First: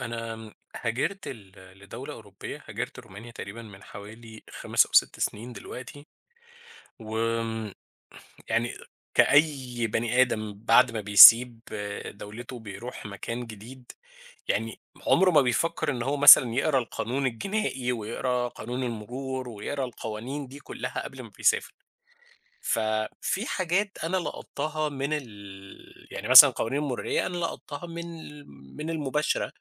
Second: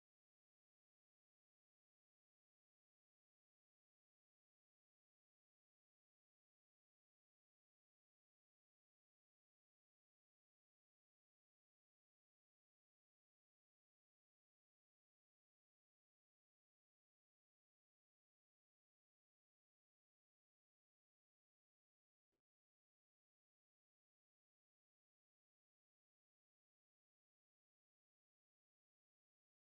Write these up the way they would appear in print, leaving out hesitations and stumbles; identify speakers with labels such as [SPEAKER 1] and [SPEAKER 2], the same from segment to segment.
[SPEAKER 1] أنا هاجرت لدولة أوروبية، هاجرت رومانيا تقريبًا من حوالي 5 أو 6 سنين دلوقتي، وآمم يعني كأي بني آدم بعد ما بيسيب دولته وبيروح مكان جديد، يعني عمره ما بيفكر إن هو مثلًا يقرا القانون الجنائي ويقرا قانون المرور ويقرا القوانين دي كلها قبل ما بيسافر. ففي حاجات أنا لقطتها من ال يعني مثلًا قوانين المرورية أنا لقطتها من من المباشرة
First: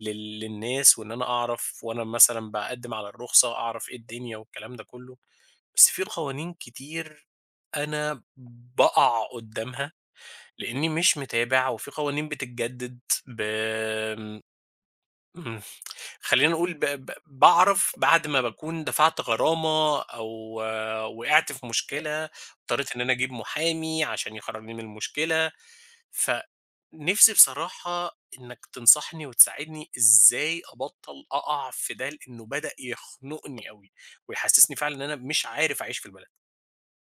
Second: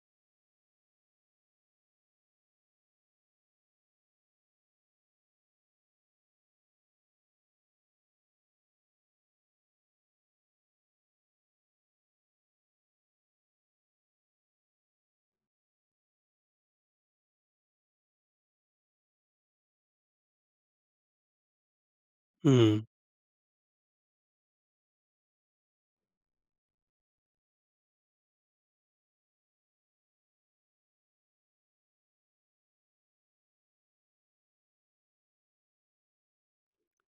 [SPEAKER 1] للناس وإن أنا أعرف وأنا مثلًا باقدّم على الرخصة أعرف إيه الدنيا والكلام ده كلّه، بس في قوانين كتير أنا باقع قدّامها لإنّي مش متابع وفي قوانين بتتجدد ب آمم، إمم، خلّينا نقول ب ب باعرف بعد ما باكون دفعت غرامة أو آه، وقعت في مشكلة،
[SPEAKER 2] إمم،
[SPEAKER 1] اضطريت إن أنا أجيب محامي عشان يخرّجني من المشكلة، ف نِفْسي بصراحة إنّك تنصحني وتساعدني إزاي أبطّل أقع في ده، لإنه بدأ يخنقني أوي، ويحسّسني فعلًا إن أنا مش عارف أعيش في البلد.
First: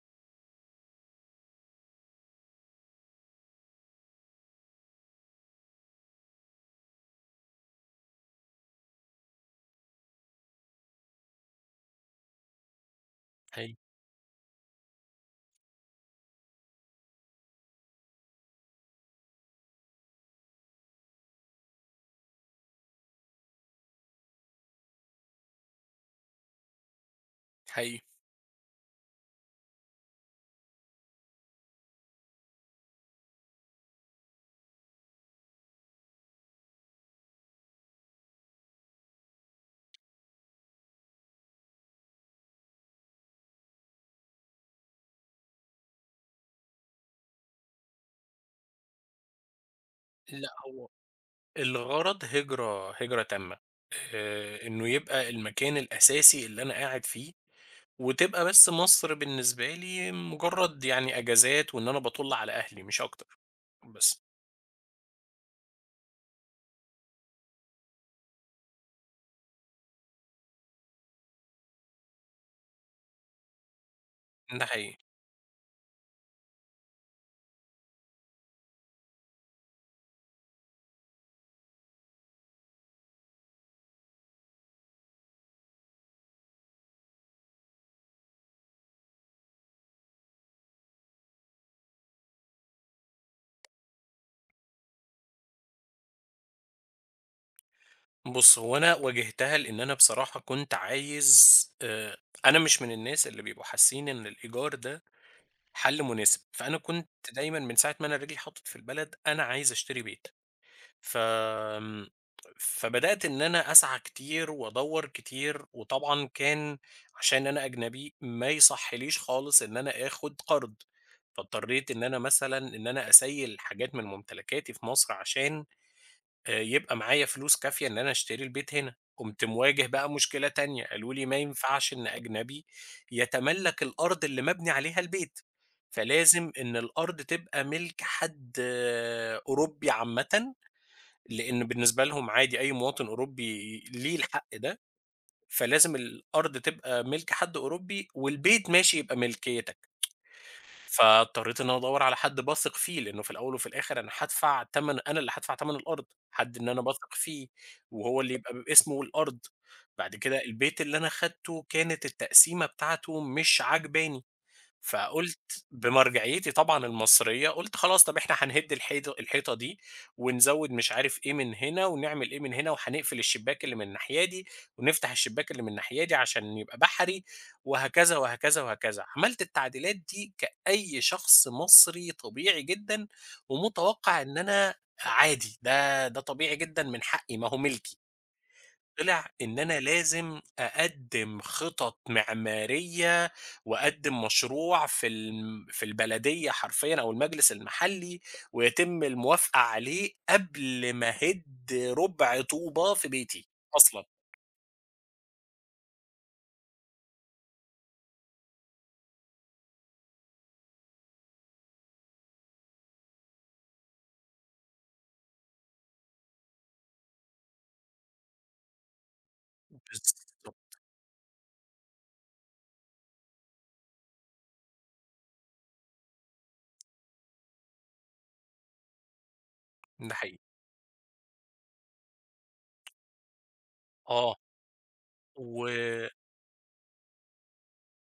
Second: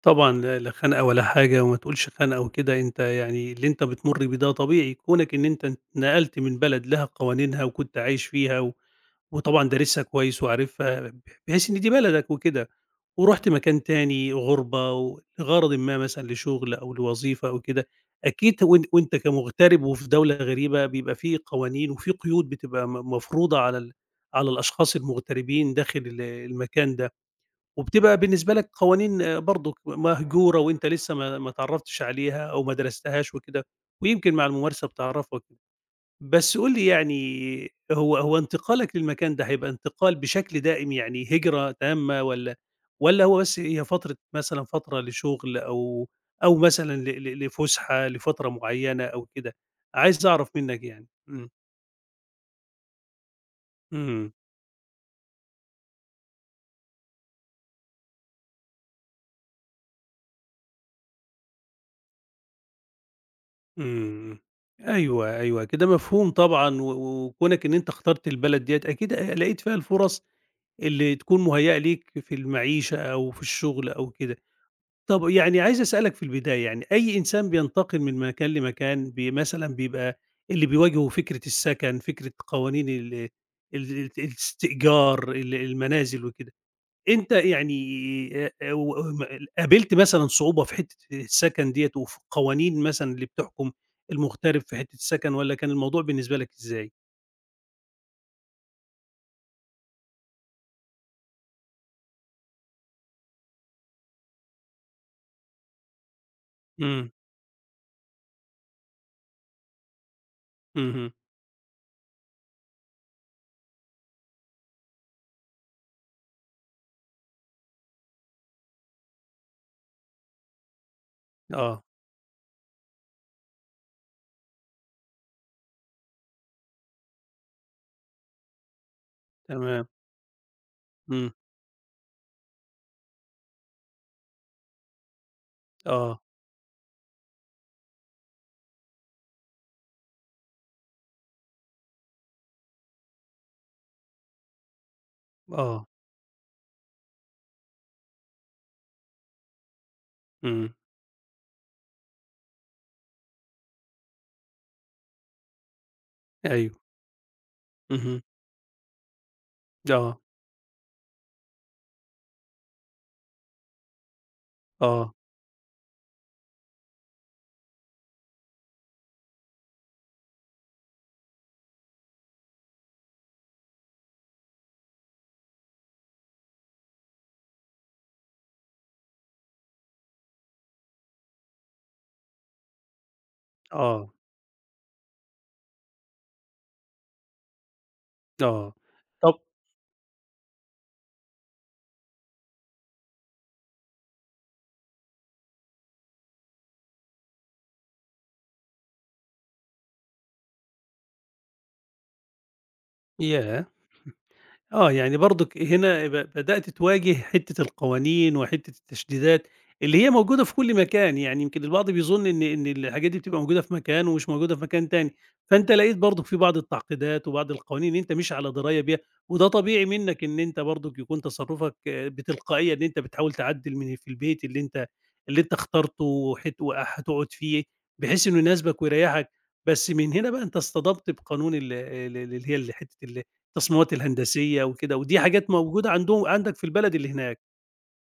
[SPEAKER 2] طبعًا لا لا خنقة ولا حاجة وما تقولش خنقة وكده، أنت يعني اللي أنت بتمُر بيه ده طبيعي، كونك إن أنت اتنقلت من بلد لها قوانينها وكنت عايش فيها و وطبعًا دارسها كويس وعارفها بحيث إن دي بلدك وكده، ورُحت
[SPEAKER 1] حقيقي،
[SPEAKER 2] مكان تاني غُربة و لغرضٍ ما مثلًا لشغل أو لوظيفة أو كده، أكيد وأنت كمُغترب وفي دولة غريبة بيبقى في قوانين وفي قيود بتبقى مفروضة على الأشخاص المُغتربين داخل المكان ده.
[SPEAKER 1] حقيقي.
[SPEAKER 2] وبتبقى بالنسبة لك قوانين برضُك مهجورة وأنت لسه ما اتعرّفتش عليها أو ما درستهاش وكده، ويمكن مع الممارسة بتعرّفك. بس قُل لي يعني هو انتقالك للمكان ده هيبقى انتقال بشكل دائم يعني هجرة تامة والّا هو بس هي فترة مثلًا فترة لشغل أو مثلًا ل ل لفُسحة لفترة معيّنة أو كده؟ عايز
[SPEAKER 1] لأ،
[SPEAKER 2] أعرف منّك
[SPEAKER 1] هو
[SPEAKER 2] يعني. إمم.
[SPEAKER 1] الغرض هجرة تامة،
[SPEAKER 2] إمم.
[SPEAKER 1] إنه يبقى المكان الأساسي اللي أنا قاعد فيه، وتبقى بس مصر بالنسبة لي مجرّد يعني أجازات وإن أنا باطُل على أهلي مش أكتر، بس.
[SPEAKER 2] إمم. أيوه، أيوه، كده مفهوم طبعًا و و وكونك إن أنت اخترت البلد ديّة أكيد لقيت فيها الفُرَص اللي تكون مُهيّأة ليك في المعيشة أو في الشُغل أو كده.
[SPEAKER 1] ده حقيقي.
[SPEAKER 2] طَب يعني عايز أسألك في البداية يعني أي إنسان بينتقل من مكان لمكان مثلًا بيبقى اللي بيواجهه فكرة السَكَن، فكرة قوانين الاستئجار، المنازل وكده. أنت يعني و م قابلت مثلًا صعوبة في حتّة السكن ديّة وفي القوانين مثلًا اللي بتحكم المغترب في حتّة السكن والّا كان الموضوع بالنسبة لك إزاي؟
[SPEAKER 1] بُص، هو أنا واجهتها لإن أنا بصراحة كنت عايز، أنا مش من الناس اللي بيبقوا حاسين إن الإيجار ده حل مناسب، فأنا كنت
[SPEAKER 2] إمم،
[SPEAKER 1] دايمًا من ساعة ما أنا رجلي اتحطت في البلد، أنا عايز أشتري بيت.
[SPEAKER 2] اهم،
[SPEAKER 1] ف آمم، فبدأت إن أنا أسعى كتير وأدوّر كتير، وطبعًا كان عشان أنا أجنبي ما يصحّليش خالص إن أنا آخُد قرض،
[SPEAKER 2] آه،
[SPEAKER 1] فاضطريت إن أنا مثلًا إن أنا أسيّل حاجات من ممتلكاتي في مصر عشان يبقى معايا فلوس كافية إن أنا أشتري البيت هنا، قُمت مواجه
[SPEAKER 2] تمام،
[SPEAKER 1] بقى مشكلة تانية، قالوا لي:
[SPEAKER 2] إمم،
[SPEAKER 1] "ما ينفعش إن أجنبي يتملّك الأرض اللي مبني عليها البيت،
[SPEAKER 2] آه،
[SPEAKER 1] فلازم إن الأرض تبقى مِلك حد أوروبي عامةً." لإن بالنسبة لهم عادي أي مواطن أوروبي ليه الحق ده،
[SPEAKER 2] آه،
[SPEAKER 1] فلازم الأرض تبقى مِلك حد أوروبي والبيت ماشي يبقى ملكيتك.
[SPEAKER 2] إمم،
[SPEAKER 1] فاضطريت إن أنا أدوّر على حد باثق فيه، لإنه في الأول وفي الآخر أنا هادفع تَمَن أنا اللي هادفع تَمَن الأرض، حد إن
[SPEAKER 2] أيوه،
[SPEAKER 1] أنا باثق فيه وهو
[SPEAKER 2] اهم،
[SPEAKER 1] اللي يبقى باسمه الأرض. بعد
[SPEAKER 2] آه،
[SPEAKER 1] كده البيت اللي أنا خدته كانت التقسيمة بتاعته مش عاجباني.
[SPEAKER 2] آه،
[SPEAKER 1] فقُلت بمرجعيتي طبعًا المصرية، قُلت خلاص طَب إحنا هنهِد الحيطة دي، ونزوّد مش عارف إيه من هنا، ونعمل إيه من هنا، وهنقفل الشباك اللي من الناحية دي، ونفتح الشباك اللي من الناحية دي عشان يبقى بحري، وهكذا، وهكذا، وهكذا. عملت التعديلات دي كأي شخص مصري طبيعي جدًا،
[SPEAKER 2] آه،
[SPEAKER 1] ومتوقع إن أنا عادي، ده طبيعي جدًا من حقي، ما هو ملكي.
[SPEAKER 2] آه،
[SPEAKER 1] طلع
[SPEAKER 2] طب
[SPEAKER 1] إن أنا لازم أقدّم خطط معمارية وأقدّم مشروع في البلدية حرفيًا أو المجلس المحلي، ويتم الموافقة عليه قبل ما أهِد رُبع طوبة في بيتي
[SPEAKER 2] ياه!
[SPEAKER 1] أصلًا.
[SPEAKER 2] آه، يعني برضك هنا بدأت تواجه حتّة القوانين وحتّة التشديدات اللي هي موجودة في كل مكان، يعني يمكن البعض بيظن إن الحاجات دي بتبقى موجودة في مكان ومش موجودة في مكان تاني، فأنت لقيت برضك في بعض التعقيدات وبعض القوانين أنت مش على دراية بيها، وده طبيعي منّك إن
[SPEAKER 1] بالضبط،
[SPEAKER 2] أنت برضك يكون تصرُّفك بتلقائية إن أنت بتحاول تعدِّل من في البيت اللي أنت اخترته وهتقعد فيه بحيث إنه يناسبك ويريّحك، بس
[SPEAKER 1] ده
[SPEAKER 2] من هنا
[SPEAKER 1] حقيقي.
[SPEAKER 2] بقى أنت اصطدمت بقانون ال ال اللي هي حتّة التصميمات
[SPEAKER 1] آه،
[SPEAKER 2] الهندسية وكده، ودي حاجات موجودة
[SPEAKER 1] و
[SPEAKER 2] عندك في البلد اللي هناك.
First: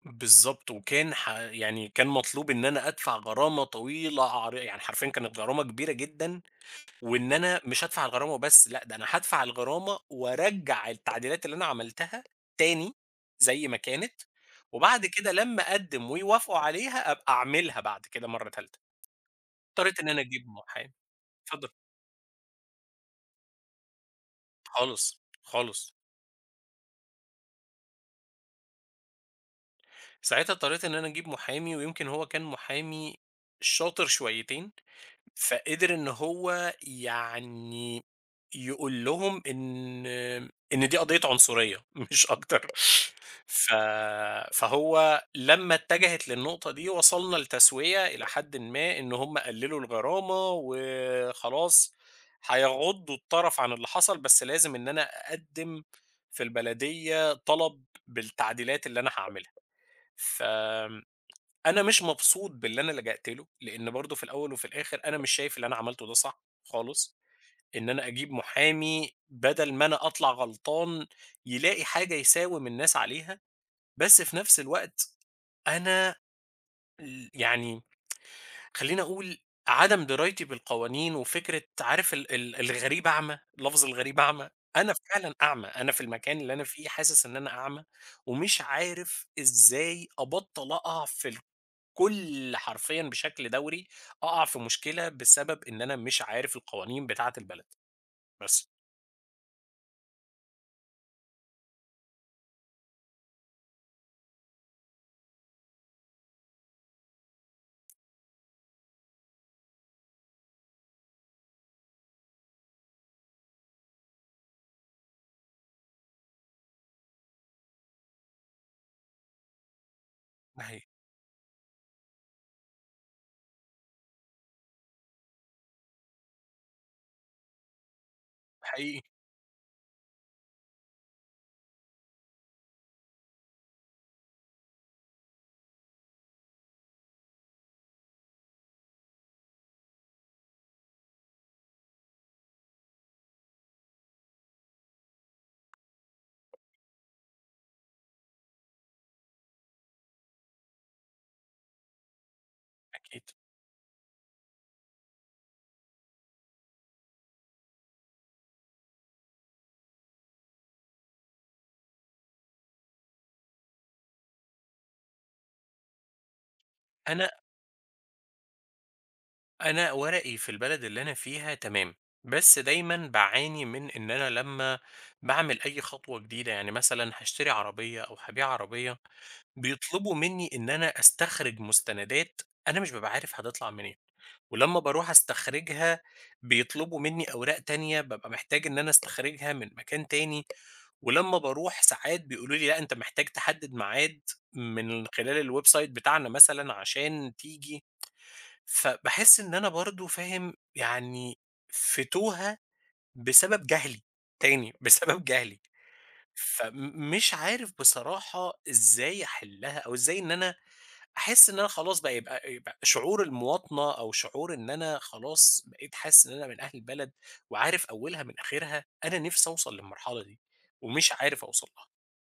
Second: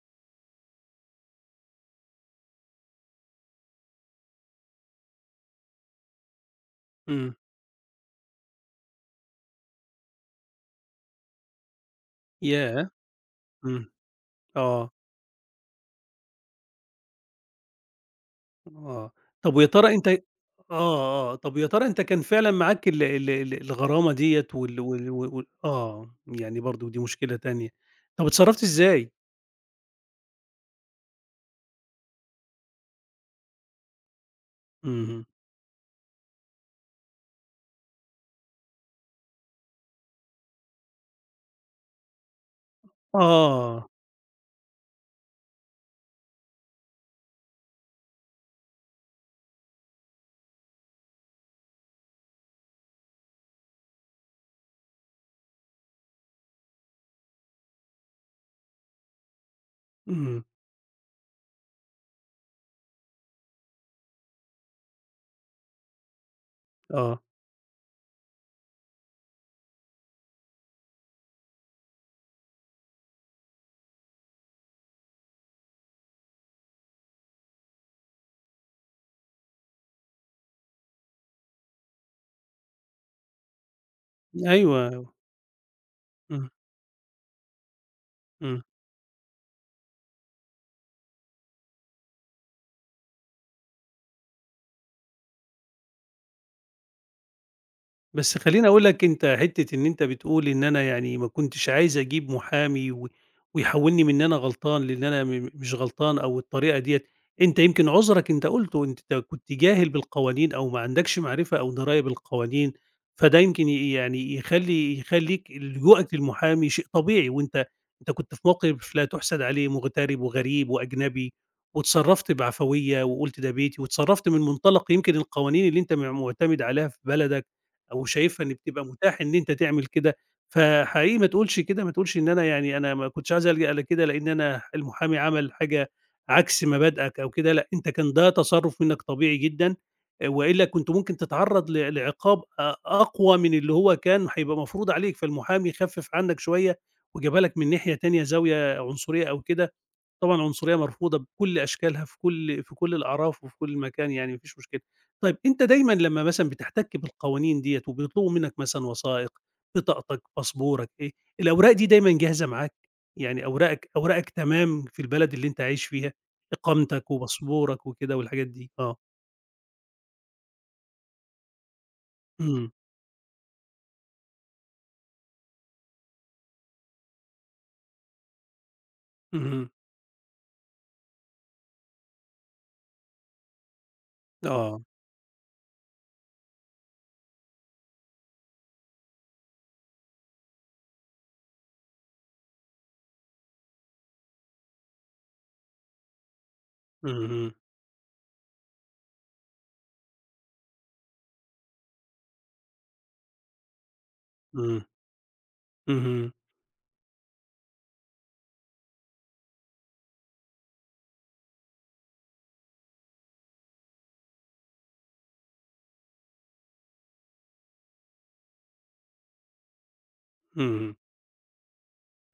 [SPEAKER 1] بالضبط، وكان ح يعني كان مطلوب إن أنا أدفع غرامة طويلة عر يعني حرفيًا كانت غرامة كبيرة جدًا وإن
[SPEAKER 2] إمم،
[SPEAKER 1] أنا مش هادفع الغرامة وبس، لأ ده أنا هادفع الغرامة وأرجّع التعديلات اللي أنا عملتها
[SPEAKER 2] ياه!
[SPEAKER 1] تاني زي ما
[SPEAKER 2] إمم،
[SPEAKER 1] كانت،
[SPEAKER 2] آه،
[SPEAKER 1] وبعد كده لمّا أقدّم ويوافقوا عليها أبقى أعملها بعد كده مرّة تالتة.
[SPEAKER 2] آه. طب ويا ترى
[SPEAKER 1] اضطريت
[SPEAKER 2] أنت
[SPEAKER 1] إن أنا أجيب محامي
[SPEAKER 2] طب ويا
[SPEAKER 1] اتفضل.
[SPEAKER 2] ترى أنت كان فعلًا معاك ال ال ال الغرامة ديّة وال وال و
[SPEAKER 1] خالص،
[SPEAKER 2] وال
[SPEAKER 1] خالص.
[SPEAKER 2] آه، يعني برضه دي مشكلة تانية. طب اتصرّفت إزاي؟
[SPEAKER 1] ساعتها اضطريت إن أنا أجيب محامي ويمكن هو كان محامي شاطر شويتين.
[SPEAKER 2] اهم،
[SPEAKER 1] فقدر إن هو يقول لهم إن دي قضية عنصرية مش أكتر. ف
[SPEAKER 2] آه،
[SPEAKER 1] فهو لمّا اتجهت للنقطة دي وصلنا لتسوية إلى حدٍ ما إن هم قللوا الغرامة وخلاص هيغضّوا الطرف عن اللي حصل، بس لازم إن أنا أقدّم في البلدية طلب بالتعديلات اللي أنا هاعملها. ف
[SPEAKER 2] إمم،
[SPEAKER 1] أنا مش مبسوط باللي أنا لجأت له، لإن برضه في الأول وفي الآخر أنا مش شايف اللي أنا عملته ده صح خالص،
[SPEAKER 2] آه،
[SPEAKER 1] إن أنا أجيب محامي بدل ما أنا أطلع غلطان يلاقي حاجة يساوم الناس عليها، بس في نفس الوقت أنا ال يعني خلّيني أقول عدم درايتي بالقوانين وفكرة عارف ال ال الغريب أعمى، لفظ الغريب أعمى، أنا
[SPEAKER 2] أيوه،
[SPEAKER 1] فعلًا أعمى، أنا في المكان
[SPEAKER 2] إمم،
[SPEAKER 1] اللي أنا فيه حاسس إن أنا أعمى، ومش
[SPEAKER 2] إمم.
[SPEAKER 1] عارف إزاي أبطّل أقع في ال كل حرفيًا بشكل دوري أقع في مشكلة بسبب إن أنا مش عارف القوانين بتاعة البلد،
[SPEAKER 2] بس
[SPEAKER 1] بس.
[SPEAKER 2] خلّيني أقول لك أنت حتّة إن أنت بتقول إن أنا يعني ما كنتش عايز أجيب محامي ويحوّلني من إن أنا غلطان لإن أنا م م مش غلطان أو الطريقة ديّة، أنت يمكن عذرك أنت قُلته أنت كنت جاهل بالقوانين أو ما عندكش معرفة أو دراية بالقوانين، فده يمكن يعني يخلّيك لجوءك للمحامي شيء طبيعي وأنت كنت في موقف لا تُحسد عليه مغترب
[SPEAKER 1] ده
[SPEAKER 2] وغريب
[SPEAKER 1] حقيقي،
[SPEAKER 2] وأجنبي واتصرّفت بعفوية وقُلت ده بيتي واتصرّفت من منطلق يمكن القوانين اللي أنت مُعتمد عليها في بلدك. أو شايفها إن بتبقى
[SPEAKER 1] حقيقي،
[SPEAKER 2] متاح إن أنت تعمل كده، فحقيقي ما تقولش كده، ما تقولش إن أنا يعني أنا ما كنتش عايز ألجأ لكده لإن أنا المحامي عمل حاجة عكس مبادئك أو كده، لأ، أنت كان ده تصرُّف منك طبيعي جدًا، وإلا كنت ممكن تتعرّض لعقاب أقوى من اللي هو كان هيبقى مفروض عليك، فالمحامي خفِّف عنك شوية وجابها لك من ناحية تانية زاوية عنصرية أو كده. طبعًا العنصرية مرفوضة بكل أشكالها في كل
[SPEAKER 1] أكيد.
[SPEAKER 2] الأعراف وفي كل مكان يعني ما فيش مشكلة. طيب أنت دايمًا لمّا مثلًا بتحتك بالقوانين ديّة وبيطلبوا منك مثلًا وثائق، بطاقتك، باسبورك، إيه، الأوراق دي دايمًا جاهزة معاك؟ يعني أوراقك تمام في البلد اللي أنت عايش فيها، إقامتك
[SPEAKER 1] أنا
[SPEAKER 2] وباسبورك وكده والحاجات دي؟ آه.
[SPEAKER 1] أنا ورقي في البلد اللي أنا فيها تمام، بس
[SPEAKER 2] إمم،
[SPEAKER 1] دايمًا باعاني من إن أنا لمّا باعمل أي خطوة جديدة، يعني مثلًا هاشتري عربية أو هابيع عربية،
[SPEAKER 2] اهم،
[SPEAKER 1] بيطلبوا منّي إن أنا أستخرج مستندات أنا مش بابقى عارف هتطلع منين، ولمّا
[SPEAKER 2] آه،
[SPEAKER 1] باروح أستخرجها بيطلبوا منّي أوراق تانية بابقى محتاج إن أنا أستخرجها من مكان تاني. ولمّا باروح ساعات بيقولوا لي لأ أنت محتاج تحدد ميعاد من خلال الويب سايت بتاعنا مثلًا عشان
[SPEAKER 2] اهم،
[SPEAKER 1] تيجي، فباحس إن أنا برضه فاهم، يعني في توهة بسبب جهلي، تاني
[SPEAKER 2] إمم،
[SPEAKER 1] بسبب جهلي،
[SPEAKER 2] اهم،
[SPEAKER 1] فم مش عارف بصراحة إزاي أحلها أو إزاي إن أنا أحس إن أنا خلاص بقى يبقى شعور المواطنة أو شعور إن أنا خلاص بقيت حاسس إن أنا من أهل البلد وعارف أولها من آخرها، أنا نفسي أوصل للمرحلة دي
[SPEAKER 2] اهم.
[SPEAKER 1] ومش عارف أوصل لها،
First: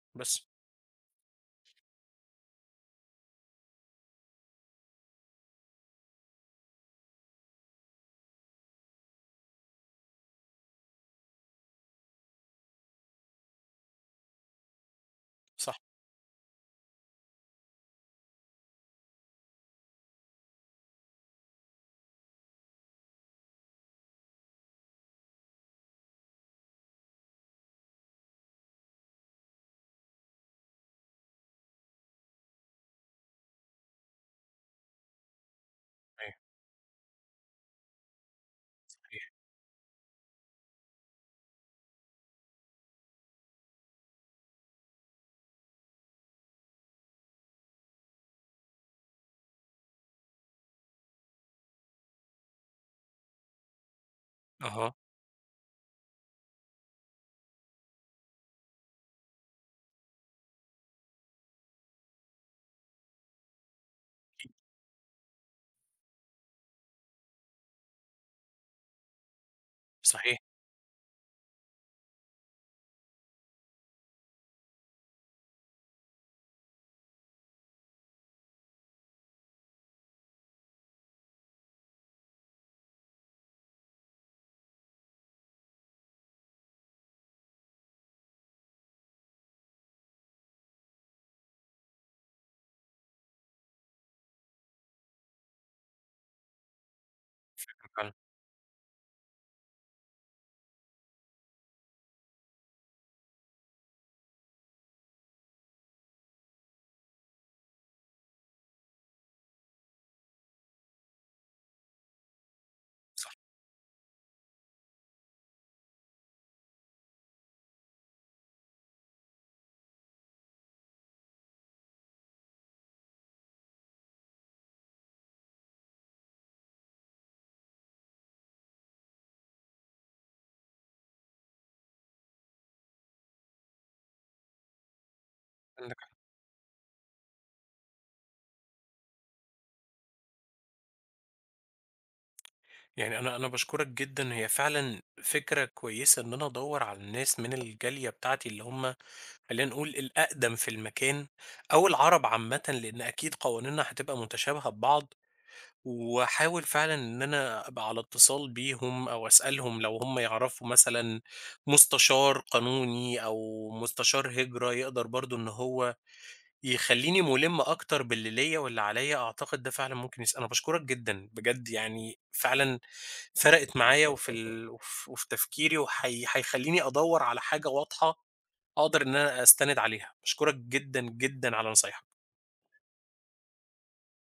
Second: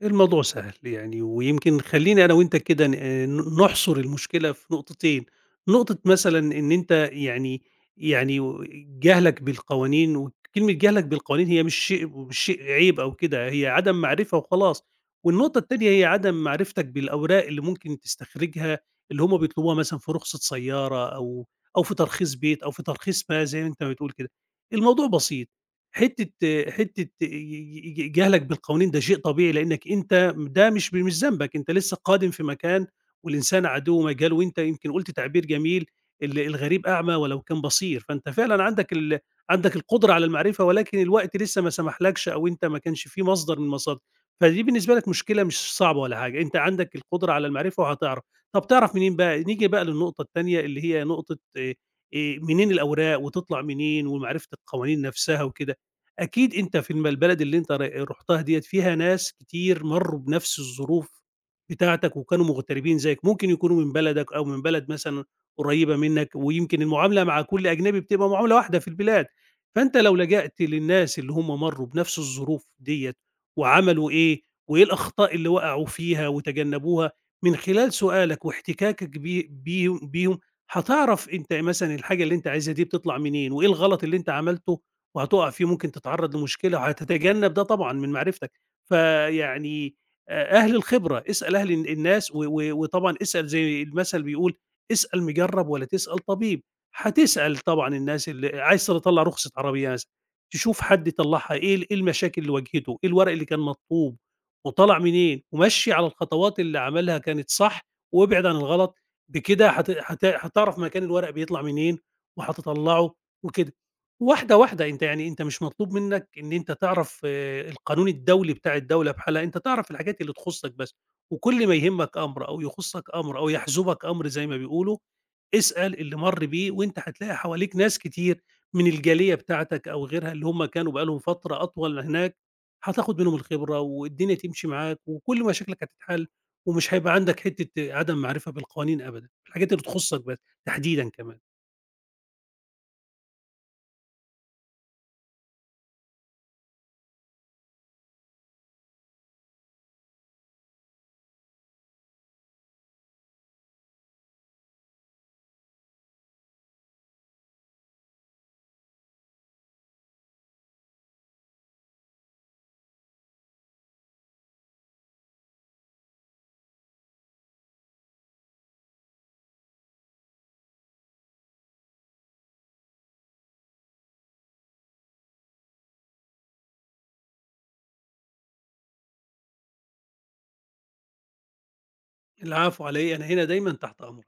[SPEAKER 2] الموضوع
[SPEAKER 1] بس.
[SPEAKER 2] سهل يعني ويمكن خلّيني أنا وأنت كده ن آه، ن نحصر المشكلة في نقطتين، نقطة مثلًا إن أنت يعني يعني و جهلك بالقوانين وكلمة جهلك بالقوانين هي مش شيء عيب أو كده، هي عدم معرفة وخلاص، والنقطة
[SPEAKER 1] صح،
[SPEAKER 2] التانية هي عدم معرفتك بالأوراق اللي ممكن تستخرجها اللي هم بيطلبوها مثلًا في رخصة سيارة أو في ترخيص بيت أو في ترخيص ما زي ما أنت بتقول كده. الموضوع بسيط، حتّة حتّة ي ي ي جهلك بالقوانين ده شيء طبيعي، لإنّك أنت ده مش مش ذنبك، أنت لسّه قادم في مكان والإنسان عدو مجال، وأنت يمكن قُلت تعبير جميل
[SPEAKER 1] صحيح،
[SPEAKER 2] "الغريب أعمى ولو كان بصير." فأنت فعلًا
[SPEAKER 1] صحيح.
[SPEAKER 2] عندك القدرة على المعرفة، ولكن الوقت لسّه ما سمحلكش أو أنت ما كانش في مصدر من المصادر، فدي بالنسبة لك مشكلة مش صعبة ولا حاجة، أنت عندك القدرة على المعرفة وهتعرف. طَب تعرف منين بقى؟ نيجي بقى للنقطة التانية اللي هي نقطة منين الأوراق وتطلع منين ومعرفة
[SPEAKER 1] أها،
[SPEAKER 2] القوانين نَفْسها وكده. أكيد أنت في البلد اللي أنت رُحتها ديّة فيها ناس كتير مرّوا بنفس الظروف بتاعتك وكانوا مغتربين زيّك، ممكن يكونوا من بلدك أو من بلد مثلًا قريّبة منّك، ويمكن المعاملة مع كل أجنبي بتبقى معاملة واحدة في البلاد، فأنت لو
[SPEAKER 1] صحيح
[SPEAKER 2] لجأت للناس اللي هم مرّوا بنفس الظروف ديّة وعملوا إيه، وإيه الأخطاء اللي وقعوا فيها وتجنبوها، من خلال سؤالك واحتكاكك بي بيهم بيهم هتعرف أنت مثلًا الحاجة اللي أنت عايزها دي بتطلع منين، وإيه الغلط اللي أنت عملته وهتُقع فيه ممكن تتعرّض لمشكلة، وهتتجنّب ده طبعًا من معرفتك. فيعني أهل الخبرة، اسأل أهل الناس و و وطبعًا اسأل زي المثل بيقول: "اسأل مجرّب ولا تسأل طبيب." هتسأل طبعًا
[SPEAKER 1] فعلًا،
[SPEAKER 2] الناس اللي عايز تطلّع رخصة عربية مثلًا، تشوف حد طلّعها إيه إيه المشاكل اللي واجهته، إيه الورق اللي كان مطلوب، وطلع منين، ومشّي على الخطوات اللي عملها كانت صح، وابعد عن الغلط. بكده هت هت هتعرف مكان الورق بيطلع منين وهتطلّعه
[SPEAKER 1] صح،
[SPEAKER 2] وكده. واحدة، واحدة، أنت يعني أنت مش مطلوب منّك إن أنت تعرف آه، القانون الدولي بتاع الدولة بحالها، أنت تعرف الحاجات اللي تخُصّك بس، وكل ما يهمّك أمر أو يخُصّك أمر أو يحزُبك أمر زي ما بيقولوا، اسأل اللي مَر بيه وأنت هتلاقي حواليك ناس كتير من الجالية بتاعتك أو غيرها اللي هم كانوا بقى لهم فترة أطول هناك، هتاخُد منهم الخبرة والدنيا تمشي معاك وكل مشاكلك
[SPEAKER 1] عندك حق.
[SPEAKER 2] هتتحل ومش هيبقى عندك حتّة عدم معرفة بالقوانين أبدًا، الحاجات اللي تخُصّك بس تحديدًا كمان.
[SPEAKER 1] يعني أنا باشكرك جدًا، هي فعلًا فكرة كويسة إن أنا أدوّر على الناس من الجالية بتاعتي اللي هم خلّينا نقول الأقدم في المكان، أو العرب عامةً، لإن أكيد قوانيننا هتبقى متشابهة ببعض، واحاول فعلًا إن أنا أبقى على اتصال بيهم أو أسألهم لو هم يعرفوا مثلًا مستشار قانوني أو مستشار هجرة يقدر برضه إن هو يخلّيني مُلِم أكتر باللي ليّا واللي عليّا، أعتقد ده فعلًا ممكن أنا باشكرك جدًا بجد يعني فعلًا فرقِت معايا وفي ال وف وفي تفكيري وهيخليني وحي حيخلّيني أدوّر على حاجة واضحة أقدر إن أنا أستند عليها، باشكرك جدًا، جدًا على نصايحك.
[SPEAKER 2] العفو على إيه، أنا هنا دايمًا تحت أمرك.